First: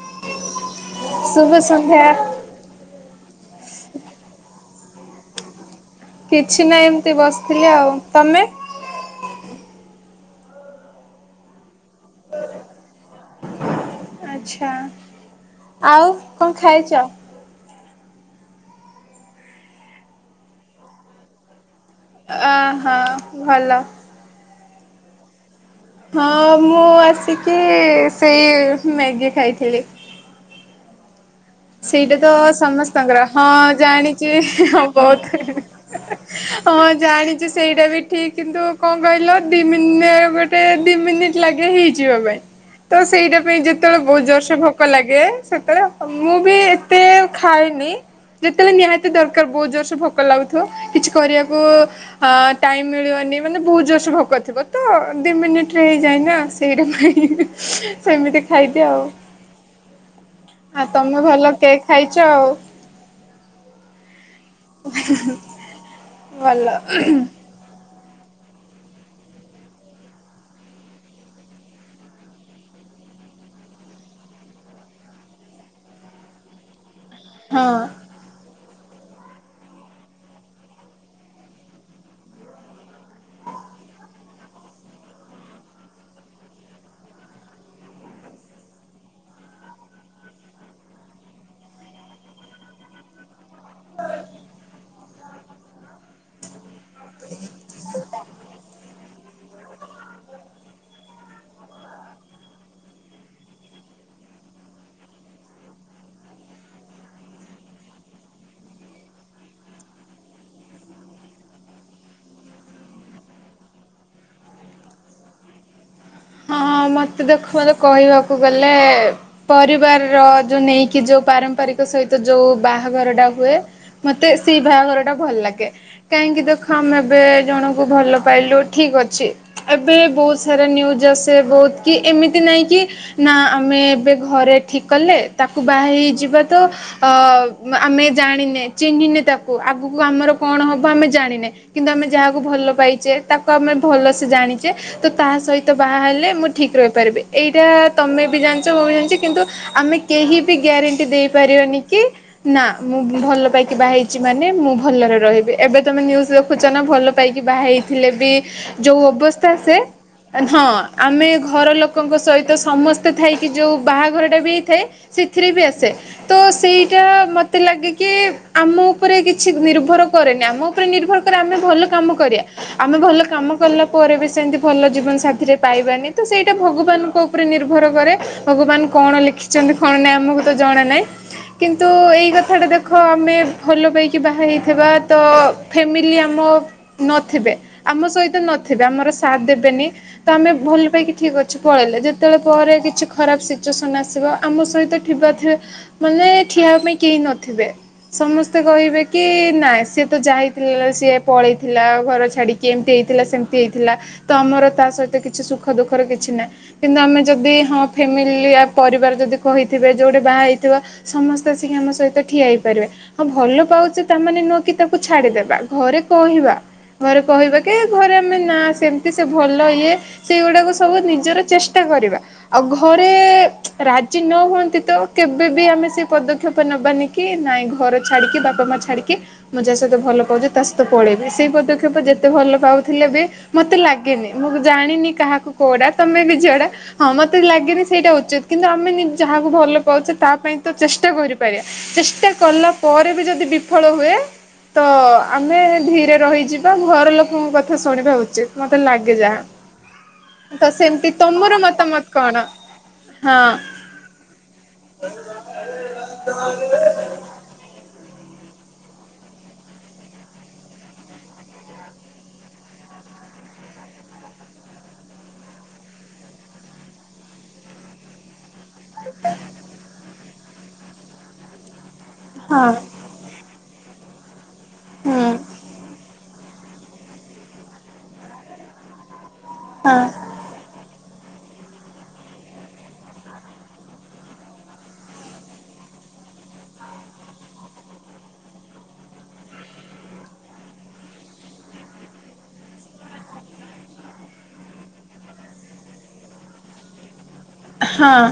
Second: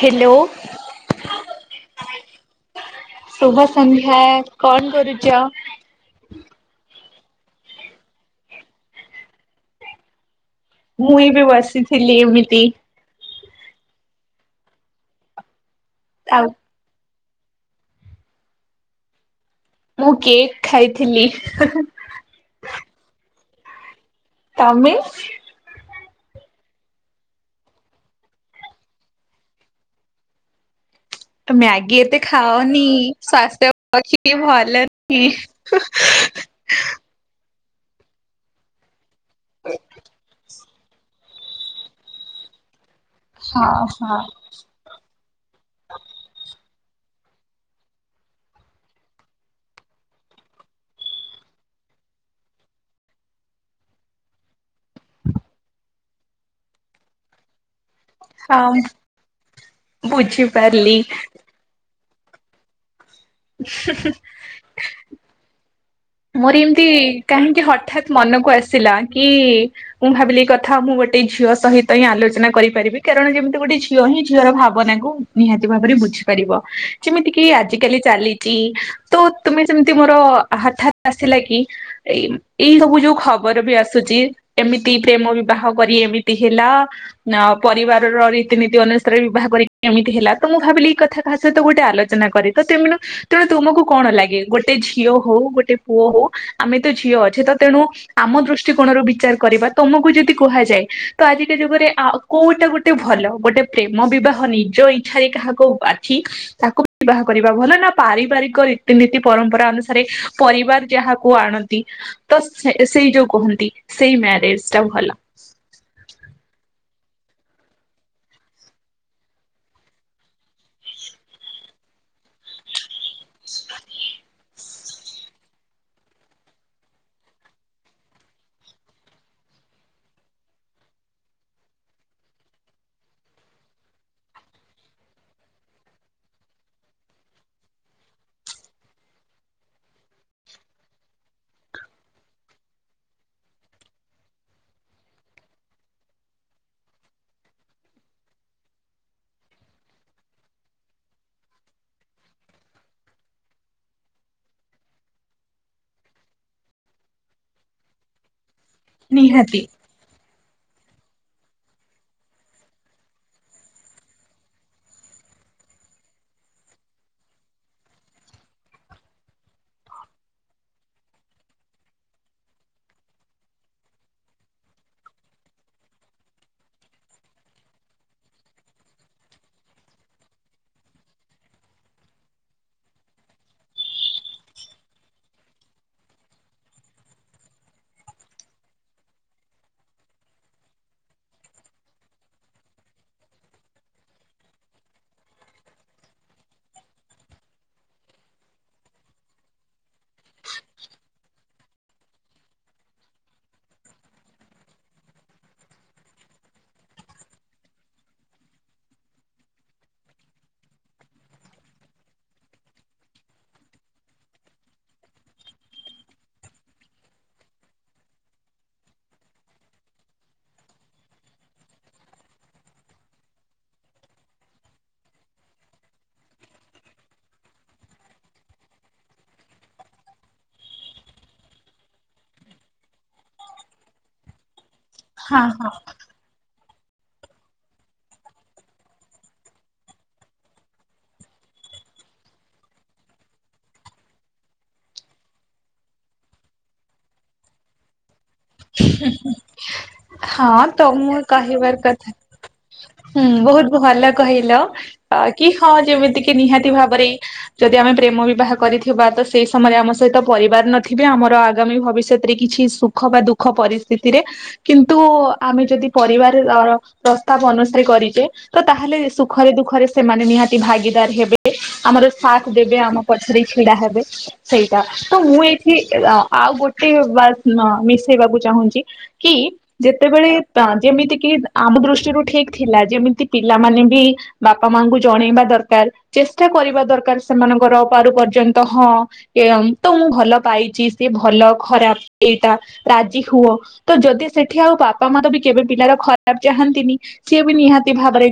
Hello. ଶୁଭ ସନ୍ଧ୍ୟା ଶୁଭ ସଂଧ୍ୟା କଣ କରୁଛ? କିଛି ନାଇ ଏମିତି ବସିଥିଲି ଆଉ ତମେ। ମୁଇଁ ବି ବସିଥିଲି ଏମିତି ଆଛା ଆଉ କଣ ଖାଇଛ? ମୁଁ କେକ୍ ଖାଇଥିଲି। ହିଁ ହିଁ ଅହଁ ଭଲ। ତମେ ହଁ ମୁଁ ଆସିକି ସେଇ ମ୍ୟାଗି ଖାଇଥିଲି। [unintelligible] ସେଇଟା ଏତେ ତ ଖାଅନି ସମସ୍ତଙ୍କର ହଁ ସ୍ୱାସ୍ଥ୍ୟ ଜାଣିଛି ପକ୍ଷେ ହିଁ ହିଁ ହଁ ଭଲ ନୁହେଁ। ବହୁତ ହିଁ ହିଁ ହିଁ ହିଁ ହଁ ଜାଣିଛି ସେଇଟା ବି ଠିକ କିନ୍ତୁ କଣ କହିଲ ଦିି ମିନି ଗୋଟେ ଗୋଟେ ଦି ମିନିଟ ଲାଗେ ହେଇଯିବା ପାଇଁ ତ ସେଇଟା ପାଇଁ ହଁ ଯେତେବେଳେ ବ ହଁ ଜୋରସେ ଭୋ ଭୋକ ଲାଗେ ସେତେବେଳେ ମୁଁ ବି ଏତେ ଖାଏନି। ଯେତେବେଳେ ନିହାତି ଦରକାର ବହୁତ ଜୋରସେ ଭୋକ ଲାଗୁଥିବ କିଛି କରିବାକୁ ହଁ ଟାଇମ ମିଳିବନି ମାନେ ବହୁତ ଜୋରସ ଭୋକ ଥିବ ତ ଦି ମିନିଟରେ ହେଇଯାଏନା ସେଇଟା ପାଇଁ ସେମିତି ଖାଇଦିଏ ଆଉ ବୁଝିବ ହଁ ତମେ ଭଲ କେକ୍ ଖାଇଛ ଆଉ। [inaudible] [inaudible] ମୋର ଏମିତି କାହିଁକି ହଠାତ୍ ମନକୁ ଆସିଲା କି ମୁଁ ଭାବିଲି ଏଇ କଥା ମୁଁ ଗୋଟେ ଝିଅ ସହିତ ହିଁ ଆଲୋଚନା କରିପାରିବି କାରଣ ଯେମିତି ଗୋଟେ ଝିଅ ହିଁ ଝିଅର ଭାବନାକୁ ନିହାତି ଭାବରେ ବୁଝିପାରିବ। ଯେମିତି କିି ହଁ। ଆଜିକାଲି ଚାଲିଛି ତ ତୁମେ ସେମିତି ମୋର ହଠାତ୍ ଆସିଲା କି? ଏଇ ଏଇ ସବୁ ଯୋଉ ଖବର ବି ଆସୁଛି। ଏମିତି ପ୍ରେମ ବିବାହ କରି ଏମିତି ହେଲା। ପରିବାରର ରୀତିନୀତି ଅନୁସାରେ ବିବାହ କରିକି କେମିତି ହେଲା ତ ମୁଁ ଭାବିଲି ଏଇ କଥା କାହା ସହିତ ଗୋଟେକାହା ସହିତ ଆଲୋଚନା କରେ। ତ ସେମାନେ ତେଣୁ ତୁମକୁ କଣ ଲାଗେ ଗୋଟେ ଝିଅ ହଉ ଗୋଟେ ପୁଅ ହଉ ଆମେ ତ ଝିଅ ଅଛେ ତ ତେଣୁ ଆମ ଦୃଷ୍ଟିକୋଣରୁ ବିଚାର କରିବା। ତମକୁ ଯଦି କୁହାଯାଏ ତ ଆଜିକା ଯୁଗରେ ଆଉ କୋଉଟା ଗୋଟେ ଭଲ ଗୋଟେ ପ୍ରେମ ବିବାହ ନିଜ ଇ ଇଚ୍ଛାରେ କାହାକୁ ବାଛି ତାକୁ ବିବାହ କରିବା ଭଲ ନା ପାରିବାରିକ ରୀତିନୀତି ପରମ୍ପରା ଅନୁସାରେ ପରିବାର ଯାହାକୁ ଆଣନ୍ତି ତ ସେ ସେଇ ଯୋଉ କୁହନ୍ତି ସେଇ ମ୍ୟାରେଜଟା ଭଲ। ହଁଁ ମତେ ଦେଖ ମତେ କହିବାକୁ ଗଲେ ପରିବାରର ଯୋଉ ନେଇକି ଯୋଉ ପାରମ୍ପରିକ ସହିତ ଯୋଉ ବାହାଘରଟା ହୁଏ। ମତେ ସେଇ ବାହାଘରଟା ଭଲ ଲାଗେ। କାହିଁକି ଦୁଃଖ ନେବେ ଜଣଙ୍କୁ ଭଲ ପାଇଲୁ ଠିକ ଅଛି। ଏବେ ବହୁତ ସାରା ନ୍ୟୁଜ ଆସେ ବହୁତ କି ଏମିତି ନାଇଁ କି? ନା ଆମେ ଏବେ ଘରେ ଠିକ କଲେ ତାକୁ ବାହା ହେଇଯିବା ତ ଅ ଆମେ ଜାଣିନେ ଚିହ୍ନିନେ ତାକୁ ଆଗକୁ ଆମର କଣ ହବ ଆମେ ଜାଣିନେ। କିନ୍ତୁ ଆମେ ଯାହାକୁ ଭଲ ପାଇଛେ ତାକୁ ଆମେ ଭଲସେ ଜାଣିଛେ ତ ତାହା ସହିତ ବାହା ହେଲେ ମୁଁ ଠିକ୍ ରହିପାରିବି ଏଇଟା ତମେ ବି ଜାଣିଛ ମୁଁ ବି ଜାଣିଛି କିନ୍ତୁ ଆମେ କେହି ବି ଗ୍ୟାରେଣ୍ଟି ଦେଇପାରିବାନି କି ନା ମୁଁ ଭଲ ପାଇକି ବାହା ହେଇଛି ମାନେ ମୁଁ ଭଲରେ ରହିବି ଏବେ ତମେ ନ୍ୟୁଜ ଦେଖୁଛ ନା ଭଲ ଭଲ ପାଇକି ବାହା ହେଇଥିଲେ ବି ଯୋଉ ଅବସ୍ଥା ନିହାତି। ସେ ହଁ, ଆମେ ଘର ଲୋକଙ୍କ ସହିତ ସମସ୍ତେ ଥାଇକି ଯେଉଁ ବାହାଘରଟା ବି ହେଇଥାଏ ସେଥିରେ ବି ଆସେ। ତ ସେଇଟା ମତେ ଲାଗେ କି ଆମ ଉପରେ କିଛି ନିର୍ଭର କରେନି ଆମ ଉପରେ ନିର୍ଭର କ ଆମେ ଭଲ କାମ କରିବା ଆମେ ଭଲ କାମ କଲା ପରେ ବି ସେମତି ଭଲ ଜୀବନ ସାଥିରେ ପାଇବାନି ତ ସେଇଟା ଭଗବାନଙ୍କ ଉପରେ ନିର୍ଭର କରେ ଭଗବାନ କଣ ଲେଖି ଛନ୍ତି କଣ ନାଇଁ ଆମକୁ ତ ଜଣା ନାହିଁ କିନ୍ତୁ ଏଇ କଥାଟା ଦେଖ ଆମେ ଭଲ ପାଇକି ବାହା ହେଇଥିବା ତ ଫ୍ୟାମିଲି ଆମ ନଥିବେ ଆମ ସହିତ ନଥିବେ ଆମର ସାଥ ଦେବେନି ତ ଆମେ ଭଲ ପାଇକି ଠିକ୍ ଅଛୁ ପଳେଇଲେ ଯେତେବେଳେ ପରେ କିଛି ଖରାପ ସିଚୁଏସନ ଆସିବ ଆମ ସହିତ ଥିବା ମାନେ ଠିଆବା ପାଇଁ କେହି ନଥିବେ। ସମସ୍ତେ କହିବେ କି ନାଇଁ ସିଏ ତ ଯାଇଥିଲା ସିଏ ପଳେଇଥିଲା ଆଉ ଘର ଛାଡିକି। କି ଏମିତି ହେଇଥିଲା ସେମିତି ହେଇଥିଲା ତ ଆମର ତା ସହିତ କିଛି ସୁଖ ଦୁଃଖର କିଛି ନାହିଁ। କିନ୍ତୁ ଆମେ ଯଦି ହଁ ଫ୍ୟାମିଲି ଆ ପରିବାର ଯଦି କହିଥିବେ ଯୋଉଠି ବାହା ହେଇଥିବ ସମସ୍ତେ ଆସିକି ଆମ ସହିତ ଠିଆ ହେଇପାରିବେ। ହଁ ଭଲ ପାଉଛେ ତାମାନେେ ନୁହକି ତାକୁ ଛାଡିଦବା ଘରେ କହିବା। ଘରେ କହିବା କେ ଘରେ ଆମେ ନା ସେମତି ସେ ଭଲ ଇଏ। ସେଇଗୁଡାକୁ ସବୁ ନିଜର ଚେଷ୍ଟା କରିବା। ଆଉ ଘରେ ରାଜି ନ ହୁଅନ୍ତି ତ କେବେ ବି ଆମେ ସେ ପଦକ୍ଷେପ ନବାନି। କି ନାଇଁ ଘର ଛାଡିକି ବାପା ମା ଛାଡିକେ ମୁଁ ଯାହା ସହିତ ଭଲ ପାଉଛି ତା ସହିତ ପଳେଇବି ସେଇ ପଦକ୍ଷେପ ଯେତେ ଭଲ ପାଉଥିଲେ ବି ମତେ ଲାଗେନି ମୁଁ ଜାଣିନି ହଁ କାହାକୁ ହଁ କୋଉଡା ତମେ ବି ଝଅଆଡା ହଁ ମତେ ଲାଗେନି ସେଇଟା ଉଚିତ, କିନ୍ତୁ ଆମେ ଯାହାକୁ ଭଲ ପାଉଛେ ତା ପାଇଁ ତ ଚେଷ୍ଟା କରିପାରିବା। ଚେଷ୍ଟା କଲା ପରେ ବି ଯଦି ବିଫଳ ହୁଏ। ତ ଆମେ ଧୀରେ ରହିଯିବା ଘର ଲୋକଙ୍କ କଥା ଶୁଣିବା ଉଚିତ ମତେ ଲାଗେ ଯାହା। ହଁ ତ ସେମିତି ତମଁ ତମର କହିବାର ମତାମତ କଥା କଣ? ହୁଁ ହଁ ବହୁତ ଭଲ କହିଲ କି ହଁ ଯେମିତିକ ନିହାତି ଭାବରେ ଯଦି ଆମେ ପ୍ରେମ ବିବାହ କରିଥିବା ତ ସେଇ ସମୟରେ ଆମ ସହିତ ପରିବାର ନଥିବେ ଆମର ଆଗାମୀ ଭବିଷ୍ୟତରେ କିଛି ଦଖ ବା ଦୁଃଖ ପରିସ୍ଥିରେ କିନ୍ତୁ ଆମେ ଯଦି ପରିବାର ପ୍ରସ୍ତାବ ଅନ କରିଛେ ତ ତାହେଲେ ସୁଖରେ ଦୁଃଖରେ ସେମାନେ ନିହାତି ଭାଗିଦାର ହେବେ ଆମର। ସାଥ ହଁ ଦେବେ ଆମ ପଛରେ ଛିଡା ହେବେ ସେଇଟା ତ ହୁଁ ମୁଁ ଏଇଠି ଆଉ ଗୋଟେ ବା ମିଶେଇବାକୁ ଚାହୁଁଛି କି ହଁ ଯେତେବେଳେ ତ ଯେମିତି କି ଆମ ଦୃଷ୍ଟିରୁ ଠିକ ଥିଲା ଯେମିତି ପିଲାମାନେ ବି ବାପା ମାଙ୍କୁ ଜଣେଇବା ଦରକାର ଚେଷ୍ଟା କରିବା ଦରକାର ସେମାନଙ୍କର ପାରୁ ପର୍ଯ୍ୟନ୍ତ ହଁ। ତ ମୁଁ ଭଲ ପାଇଛି ସେ ଭଲ ଖରାପ ଏଇଟା। ରାଜି ହୁଅ ତ ଯଦି ସେଠି ଆଉ ବାପା ମା ତ ବି କେବେ ପିଲାର ଖରାପ ଚାହାନ୍ତିନି। ସିଏ ବି ନିହାତି ହଁ ଭାବରେ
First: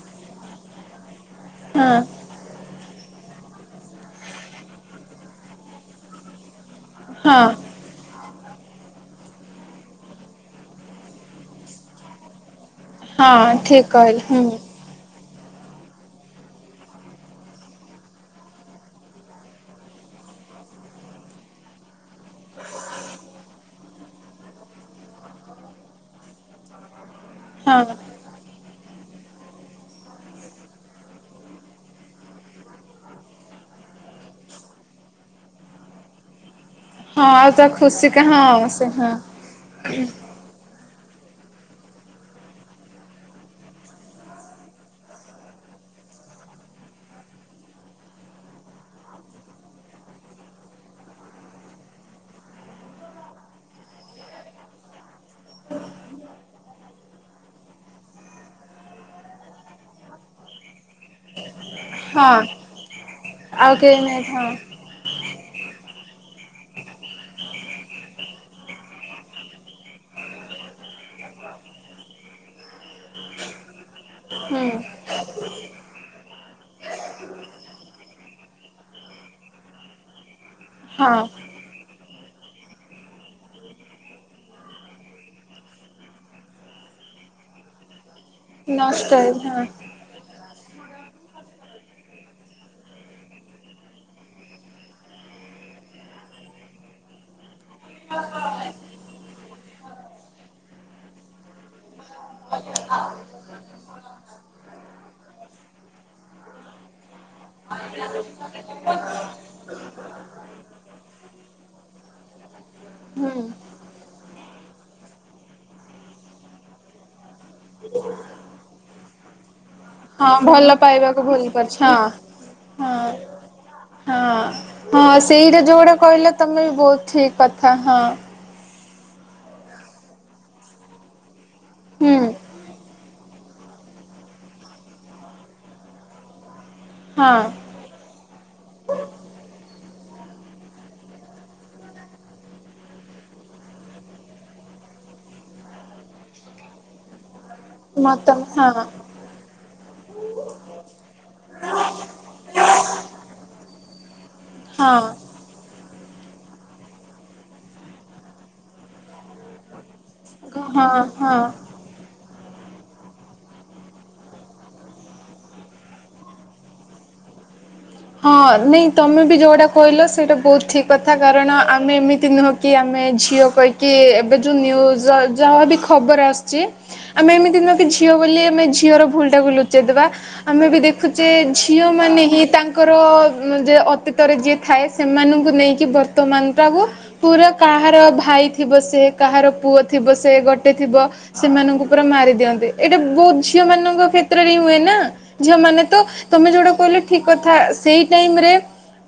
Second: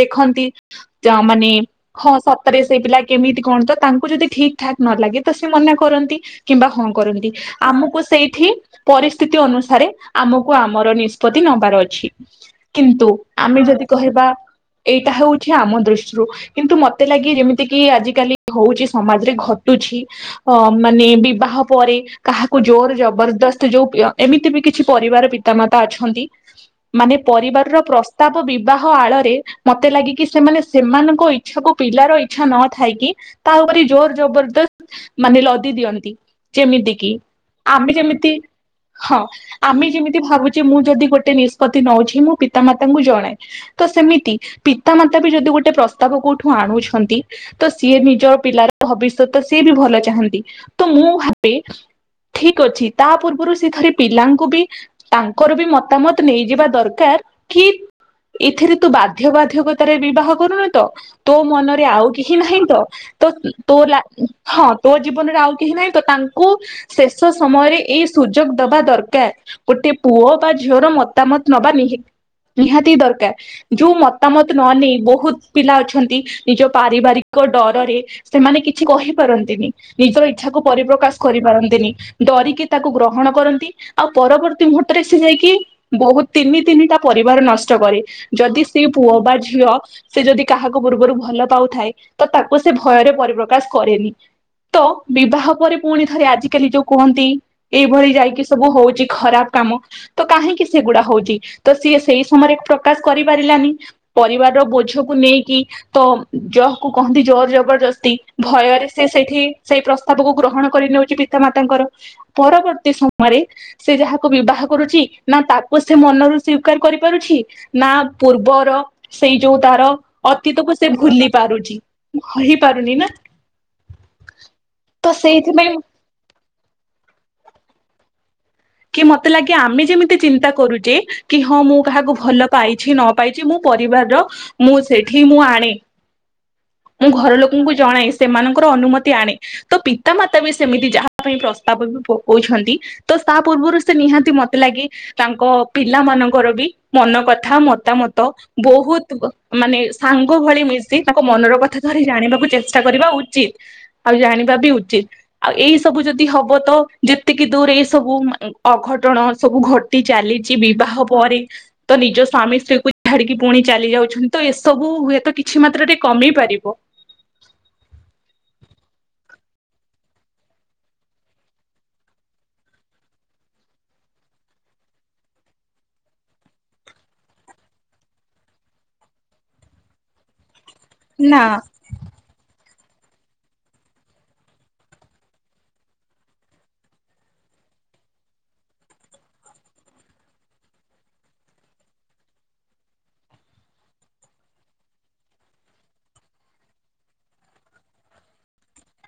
ଦେଖନ୍ତି ମାନେ ହଁ ରେ ସେ ପିଲା କେମିତି କଣ ତ ତାଙ୍କୁ ଯଦି ଠିକ୍ ଠାକ୍ ନ ଲାଗେ ତ ସେ ମନା କରନ୍ତି କିମ୍ବା ହୁ କରନ୍ତି ହଁ ଆମକୁ ସେଇଠି ପରିସ୍ଥିତି ଅନୁସାରେ ଆମକୁ ଆମର ନିଷ୍ପତ୍ତି ନେବାର ଅଛି କିନ୍ତୁ ହଁ ଆମେ ଠିକ ଯଦି କହିଲ କହିବା ହୁଁ ଏଇଟା ହଉଛି ଆମ ଦୃଷ୍ଟିରୁ କିନ୍ତୁ ମତେ ଲାଗେ ଯେମିତି କିି ଆଜି କାଲି ହଉଛି ସମାଜରେ ଘଟୁଛି। ଅ ମାନେ ବିବାହ ପରେ କାହାକୁ ଜୋର ଜବରଦସ୍ତ ଯୋଉ ଏମିତି ବି କିଛି ପରିବାର ପିତାମାତା ଅଛନ୍ତି। ମାନେ ହଁ ପରିବାରର ପ୍ର ତାପ ବିବାହ ଆଳରେ ମତେ ଲାଗିକି ସେମାନେ ସେମାନଙ୍କ ଇଚ୍ଛାକୁ ପିଲାର ଇଚ୍ଛା ନଥାଇକି ତା ଉପରେ ଜୋର ଜବରଦସ୍ତ ମାନେ ଲଦି ଦିଅନ୍ତି ଯେମିତି ତି ହଁ ଆଉ ତା ଆମେ ଖୁସି କା ଯେମିତି ହଁ ସେ ହଁ ଆମେ ଯେମିତି ଭାବୁ ଯେ ମୁଁ ଯଦି ଗୋଟେ ନିଷ୍ପତ୍ତି ନଉଛି ମୁଁ ପିତାମାତାଙ୍କୁ ଜଣାଏ। ତ ସେମିତି ପିତାମାତା ବି ଯଦି ଗୋଟେ ପ୍ରସ୍ତାବ କୋଉଠୁ ଆଣୁଛନ୍ତି ତ ସିଏ ନିଜ ପିଲାର ଭବିଷ୍ୟତ ସିଏ ବି ଭଲ ଚାହାନ୍ତି ତ ମୁଁ ଭାବେ ଠିକ ଅଛି ତା ପୂର୍ବରୁ ସେ ଥରେ ପିଲାଙ୍କୁ ବି ତାଙ୍କର ବି ମତାମତ ନେଇଯିବା ଦରକାର। କି ଏଥିରେ ତୁ ବାଧ୍ୟ ବାଧ୍ୟକତାରେ ବିବାହ କରୁନ ତ। ତୋ ମନରେ ଆଉ କିଛି ହଁ ନାହିଁ ତ ତ ଆଉ ତୋ କେହି ନାହିଁ ହଁ ତୋ ଜୀବନରେ ଆଉ କେହି ନାହିଁ ତ ତାଙ୍କୁ ଶେଷ ସମୟରେ ଏଇ ସୁଯୋଗ ଦବା ଦରକାର। ଗୋଟେ ପୁଅ ବା ଝିଅର ମତାମତ ନବା ନିହିତି। ନିହାତି ଦରକାର ଯୋଉ ମତାମତ ନ ହୁଁ ନେଇ ବହୁତ ପିଲା ଅଛନ୍ତି ନିଜ ପାରିବାରିକ ଡରରେ ସେମାନେ କିଛି କହିପାରନ୍ତିନି ନିଜ ଇଚ୍ଛା କୁ ପରିପ୍ରକାଶ ହଁ କରିପାରନ୍ତିନି। ଡରିକି ତାକୁ ଗ୍ରହଣ କରନ୍ତି ଆଉ ପରବର୍ତ୍ତୀ ମୁହୂର୍ତ୍ତରେ ସେ ଯାଇକି ବହୁତ ତିନି ତିନିଟା ପରିବାର ନଷ୍ଟ କରେ ଯଦି ସେଇ ନଷ୍ଟ ପୁଅ ବା ହଁ ଝିଅ ସେ ଯଦି କାହାକୁ ପୂର୍ବରୁ ଭଲ ପାଉଥାଏ ତ ତାକୁ ସେ ଭୟରେ ପରିପ୍ରକାଶ କରେନି। ତ ବିବାହ ପରେ ପୁଣି ଥରେ ଆଜିକାଲି ଯୋଉ କୁହନ୍ତି ଏଇଭଳି ଯାଇକି ସବୁ ହଉଛି ଖରାପ କାମ ତ କାହିଁକି ସେଗୁଡା ହଉଛି ତ ସିଏ ସେଇ ସମୟରେ ପ୍ରକାଶ କରିପାରିଲାନି। ପରିବାରର ବୋଝକୁ ନେଇକି ତ ଜକୁୁ କହନ୍ତି ଜ ଜବରଦସ୍ତି ଭୟରେ ସେ ସେଇଠି ସେଇ ପ୍ରସ୍ତାବକୁ ଗ୍ରହଣ କରିନେଉଛି ପିତା ମାତାଙ୍କର ପରବର୍ତ୍ତୀ ସମୟରେ ହୁଁ ସେ ଯାହାକୁ ବିବାହ କରୁଛି ନା ତାକୁ ସେ ମନରୁ ସ୍ଵିକାର କରିପାରୁଛି ନା ପୂର୍ବର ସେଇ ଯୋଉ ତାର ହଁ ଭଲ ଅତୀତକୁ ସେ ପାଇବାକୁ ଭୁଲି ଭୁଲ ପାରୁଛି। କରିଛି ହଁ କହି ପାରୁନି ନା। ହଁ ହଁ ହଁ ତ ସେଇଟା ସେଇଥିପାଇଁ ଯୋଉଗୁଡା କହିଲା ତମେ ବି ବହୁତ ଠିକ କଥା ହଁ। କି ମତେ ଲାଗେ ଆମେ ଯେମିତି ଚିନ୍ତା କରୁଛେ କି ହଁ ମୁଁ ହୁଁ କାହାକୁ ଭଲ ପାଇଛି ନ ପାଇଛି ମୁଁ ପରିବାରର ମୁଁ ସେଠି ମୁଁ ଆଣେ। ମୁଁ ଘର ଲୋକଙ୍କୁ ହଁ ଜଣାଇ ସେମାନଙ୍କର ଅନୁମତି ଆଣେ। ତ ପିତାମାତା ବି ସେମିତି ଯାହା ପାଇଁ ପ୍ରସ୍ତାବ ବି ପକଉଛନ୍ତି ତ ତା ପୂର୍ବରୁ ସେ ନିହାତି ମତେ ଲାଗେ ତାଙ୍କ ପିଲା ମାନଙ୍କର ବି ମନ କଥା ମ ମତାମତ ମତ ହଁ ବହୁତ ମାନେ ସାଙ୍ଗ ଭଳି ମିଶି ତାଙ୍କ ମନର କଥା ଥରେ ଜାଣିବାକୁ ଚେଷ୍ଟା କରିବା ଉଚିତ ଆଉ ଜାଣିବା ବି ହଁ ଉଚିତ। ଆଉ ଏଇ ସବୁ ଯଦି ହବ ତ ଯେତିକି ଦୂର ଏଇ ସବୁ ଅଘଟଣ ସବୁ ଘ ଟି ଚାଲିଛି ବିବାହ ହଁ ପରେ ହଁ। ତ ନିଜ ସ୍ୱାମୀ ସ୍ତ୍ରୀ କୁ ଛାଡିକି ପୁଣି ଚାଲି ଯାଉଛନ୍ତି ତ ଏସବୁ ହୁଏତ କିଛି ମାତ୍ରରେ କମେଇ ପାରିବ। ବ ହଁ ନାଇଁ ତମେ ବି ଯଉଟା କହିଲ ସେଇଟା ବହୁତ ଠିକ କଥା କାରଣ ଆମେ ଏମିତି ନୁହ କି ଆମେ ଝିଅ କହିକି ଏବେ ଯୋଉ ନ୍ୟୁଜ ଯାହାବି ଖବର ଆସିଛି ଆମେ ଏମିତି ନୂଅ ଝିଅ ବୋଲି ଆମେ ଝିଅର ଭୁଲ ଟାକୁ ଲୁଚେଇଦବା ଆମେ ବି ଦେଖ ଦେଖୁଛେ ନା ଝିଅ ମାନେ ହିଁ ତାଙ୍କ ତାଙ୍କର ଯେ ଅତୀତରେ ଯିଏ ଥାଏ ସେମାନଙ୍କୁ ନେଇକି ବର୍ତ୍ତମାନ ଟାକୁ ପୁରା କାହାର ଭାଇ ଥିବ ସେ କାହାର ପୁଅ ଥିବ ସେ ଗୋଟେ ଥିବ ସେମାନଙ୍କୁ ପୁରା ମାରି ଦିଅନ୍ତି ଏଇଟା ବହୁତ ଝିଅ ମାନଙ୍କ କ୍ଷେତ୍ରରେ ହିଁ ହୁଏ ନା। ଝିଅ ମାନେ ତ ତମେ ଯୋଉଟା କହିଲ ଠିକ କଥା ସେଇ ଟାଇମ ରେ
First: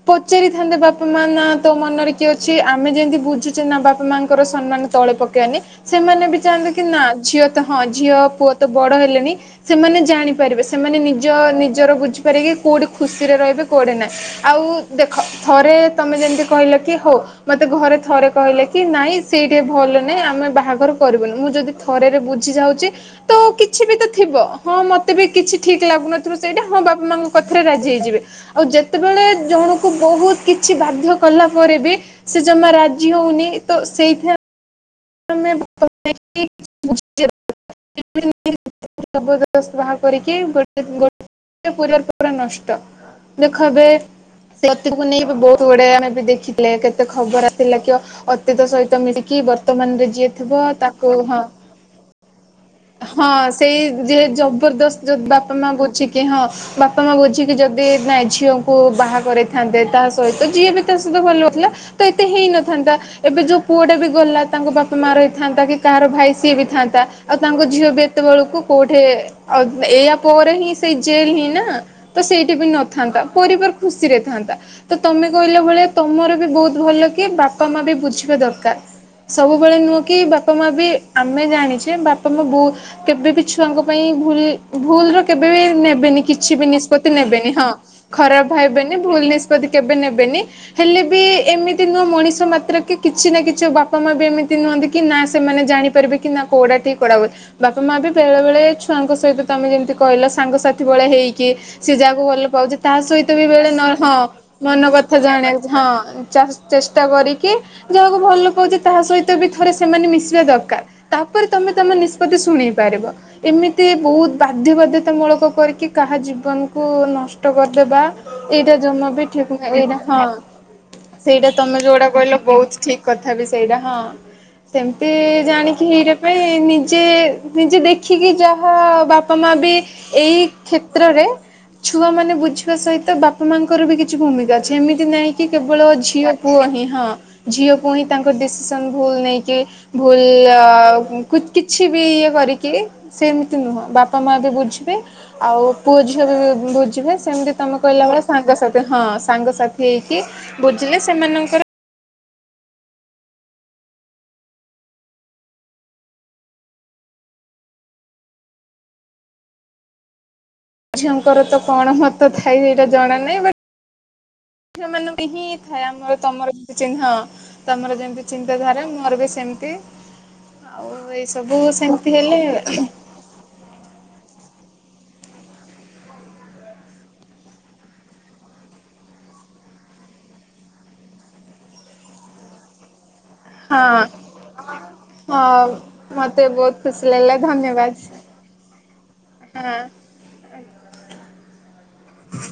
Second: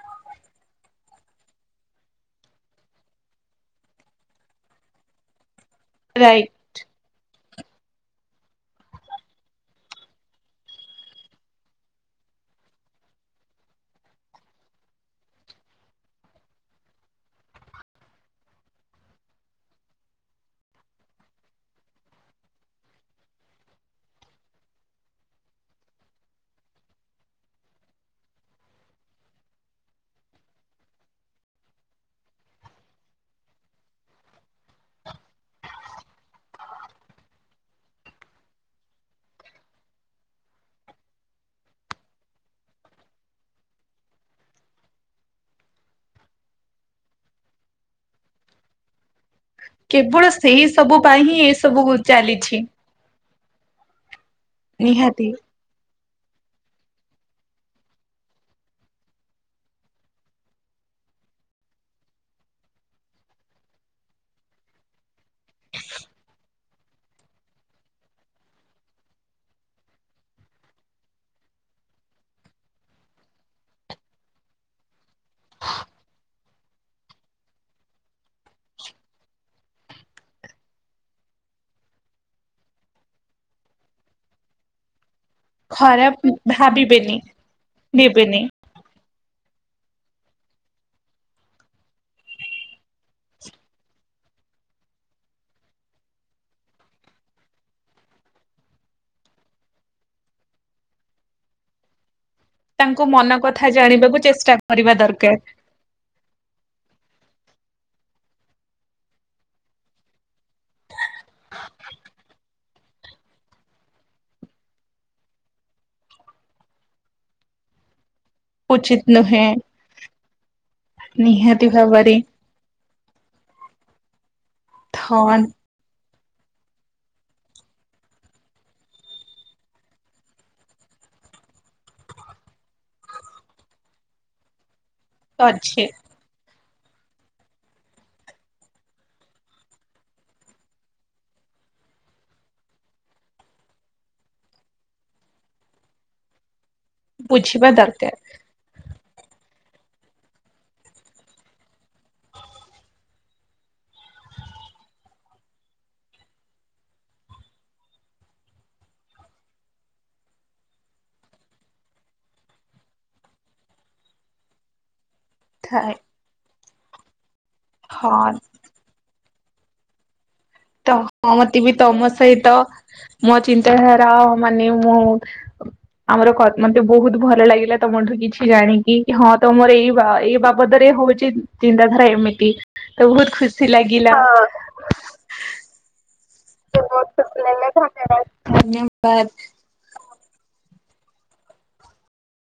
ପଚାରିଥାନ୍ତେ ବାପା ମା ନା ତୋ ମନରେ କିଏ ଅଛି ଆମେ ଯେମତି ବୁଝୁଛେ ନା ବାପା ମାଙ୍କର ସମ୍ମାନ। ତଳେ ପକେଇବନି ସେମାନେ ବି ରାଇଟ୍ ଚାହାନ୍ତିେ କି ନା ଝିଅ ତ ହଁ ଝିଅ ପୁଅ ତ ବଡ ହେଲେଣି। ସେମାନେ ଜାଣିପାରିବେ ସେମାନେ ନିଜ ନିଜର ବୁଝିପାରିବେ କି କୋଉଠି ଖୁସିରେ ରହିବେ କୋଉଠି ନାହିଁ। ଆଉ ଦେଖ ଥରେ ତମେ ଯେମିତି କହିଲ କି ହଉ। ମତେ ଘରେ ଥରେ କହିଲେ କି ନାଇଁ ସେଇଠେ ଭଲ ନାଇଁ ଆମେ ବାହାଘର କରିବୁନୁ ମୁଁ ଯଦି ଥରେରେ ବୁଝି ଯାଉଛି। ତ କିଛି ବି ତ ଥିବ ହଁ ମତେ ବି କିଛି ଠିକ ଲାଗୁନଥିବ ସେଇଟା ହଁ ବାପା ମାଙ୍କ କଥାରେ ରାଜି ହେଇଯିବେ ଆଉ ଯେତେବେଳେ ଜଣକୁ ବହୁତ କିଛି ବାଧ୍ୟ କଲା ପରେ ବି ସେ ଜମା ରାଜି ହଉନି ତ ସେଇଥି [inaudible] ଜବସ୍ତ ବାହା କରିକି ଗୋଟେ ଗୋଟେ ପରିବାର ପୁରା ନଷ୍ଟ। ଦେଖ ଏବେ ସେ ଅତିକୁ ନେଇ ବହୁତ ଗୁଡେ ଆମେ ବି ଦେଖିଲେ କେତେ ଖବର ଆସିଲା କି ଅ ଅତୀତ ସହିତ ମିଳିକି ବର୍ତ୍ତମାନରେ କେବଳ ଯିଏ ଥିବ ସେଇ ସବୁ ତାକୁ ପାଇଁ ହିଁ ହଁ। ଏ ସବୁ ଚାଲିଛି ହଁ ସେଇ ଯେ ଜବରଦସ୍ତ ନିହାତି। ଯଦି ବାପା ମା ବୁଝିକି ହଁ। ବାପା ମା ବୁଝିକି ଯଦି ନାଇ ଝିଅଙ୍କୁ ବାହା କରଇଥାନ୍ତେ ତା ସହିତ ଝିଏ ବି ତା ସହିତ ଭଲଥିଲା। ତ ଏତେ ହେଇନଥାନ୍ତା ଏବେ ଯୋଉ ପୁଅଟା ବି ଗଲା। ତାଙ୍କ ବାପା ମା ରହିଥାନ୍ତା କି କାହାର ଭାଇ ସିଏ ବି ଥାନ୍ତା ଆଉ ତାଙ୍କ ଝିଅ ବି ଏତେବେଳକୁ କୋଉଠି। ଆଉ ଏଇଆ ପରେ ହିଁ ସେଇ ଜେଲ ହିଁ ନା। ତ ସେଇଠି ବି ନଥାନ୍ତା ପରିବାର ଖୁସିରେ ଥାନ୍ତା। ତ ତମେ କହିଲା ଭଳିଆ ତମର ବି ବହୁତ ଭଲ କି ବାପା ମା ବି ବୁଝିବା ଦରକାର। ସବୁବେଳେ ନୁହେଁ କି ବାପା ମା ବି ଆମେ ଜାଣିଛେ ବାପା ମା ବୋ କେବେ ବିି ଛୁଆଙ୍କ ପାଇଁ ଭୁଲ ଭୁଲର କେବେ ବି ନେବେନି ଖରାପ କିଛି ବି ନିଷ୍ପତି ଭାବିବେନି ନେବେନି ହଁ ନେବେନି। ଖରାପ ଭାବବେନି ଭୁଲ ନି କେବେ ନେବେନି ହେଲେ ବି ଏମିତି ନହଁ ମଣିଷ ମାତ୍ର କି କିଛି ନା କିଛି ବାପ ବାପା ମା ବି ଏମିତି ନୁହନ୍ତି କି ନା ସେମାନେ ଜାଣିପାରିବେ କି ନା କଉଟା ଠିକ୍ କୋଉଟା ଭୁଲ। ବାପା ମା ବି ବେଳେ ବେଳେ ଛୁଆଙ୍କ ସହିତ ତମେ ଯେମିତି କହିଲ ସାଙ୍ଗସାଥି ଭଳିଆ ହେଇକି। ସେି ଯାହାକୁ ଭଲ ପାଉଛି ତା ତାଙ୍କ ସହିତ ମନ ବି କଥା ବେଳେ ନ ହଁ ଜାଣିବାକୁ ଚେଷ୍ଟା ମନ କରିବା କଥା ଦରକାର ଜାଣ। ହଁ ଚା ଚେଷ୍ଟା କରିକି ଯାହାକୁ ଭଲ ପାଉଛି। ତାହା ସହିତ ବି ଥରେ ସେମାନେ ମିଶିବା ଦରକାର ତାପରେ ତମେ ତମ ନିଷ୍ପତି ଶୁଣେଇ ପାରିବ। ଏମିତି ବହୁତ ବାଧ୍ୟ ବାଧ୍ୟତାମୂଳକ କରିକି କାହା ଜୀବନକୁ ନଷ୍ଟ କରିଦେବା। ଏଇଟା ଜମା ଉଚିତ ବି ନୁହେଁ। ଠିକ ନୁହଁ ଏଇଟା ହଁ ସେଇଟା ନିହାତି ତମେ ଯୋଉଟା ଭାବରେ କହିଲ ବହୁତ ଠିକ। କଥା ବି ସେଇଟା ହଁ ସେମିତି ଥନ୍ ଜାଣି ହେଇଟା ପାଇଁ ନିଜେ ନିଜେ ଦେଖିକି ଯାହା ବାପା ମା ବି ଏଇ କ୍ଷେତ୍ରରେ ଛୁଆ ମାନେ ବୁଝିବା ସହିତ ବାପା ମାଙ୍କର କି ଛି ଭୂମିକା ଅଛି ଏମିତି ନାଇଁ କି ଅଛି କେବଳ ଝିଅ ପୁଅ ହିଁ ହଁ ଝିଅ ପୁ ହି ତାଙ୍କ ଡିସିସନ ଭୁଲ ନେଇକି ଭୁଲ କିଛି ବି ଇଏ କରିକି ସେମିତି ନୁହଁ ବାପା ମା ବି ବୁଝିବେ ଆଉ ପୁଅ ଝିଅ ବି ବୁଝ ସେମିତି ବୁଝିବା ତମେ କହିଲା ଦରକାର ଭଳି ସାଙ୍ଗସାଥି ହଁ ସାଙ୍ଗସାଥି ହେଇକି ବୁଝିଲେ ସେମାନଙ୍କର ଝିଅଙ୍କର ତ କଣ ମତ ଥାଏ ସେଇଟା ଜଣା ନାହିଁ ବ ମାନଙ୍କୁ ହିଁ ଥାଏ ଆମର ତମର ଯେମତି ଚିହ୍ନ ହଁ ତମର ଯେମିତି ହଁ ଚିନ୍ତାଧାରା ମୋର ବି ସେମିତି। ଆଉ ତ ଏଇ ହଁ ସବୁ ମତେ ବି ତମ ସେମିତି ହେଲେ ସହିତ ମୋ ଚିନ୍ତାଧାରା ମାନେ ମୁଁ ଆମର [unintelligible] ମତେ ବହୁତ ଭଲ ଲାଗିଲା ତମଠୁ କିଛି ଜାଣିକି ହଁ ତମର ଏଇ ବା ଏଇ ବାପା- ଦରେ ହଉଛି ଚିନ୍ତାଧାରା ଏମିତି ତ ବହୁତ ଖୁସି ହଁ ହ ମତେ ବହୁତ ଖୁସି ଲାଗିଲା ଧନ୍ୟବାଦ ହଁ।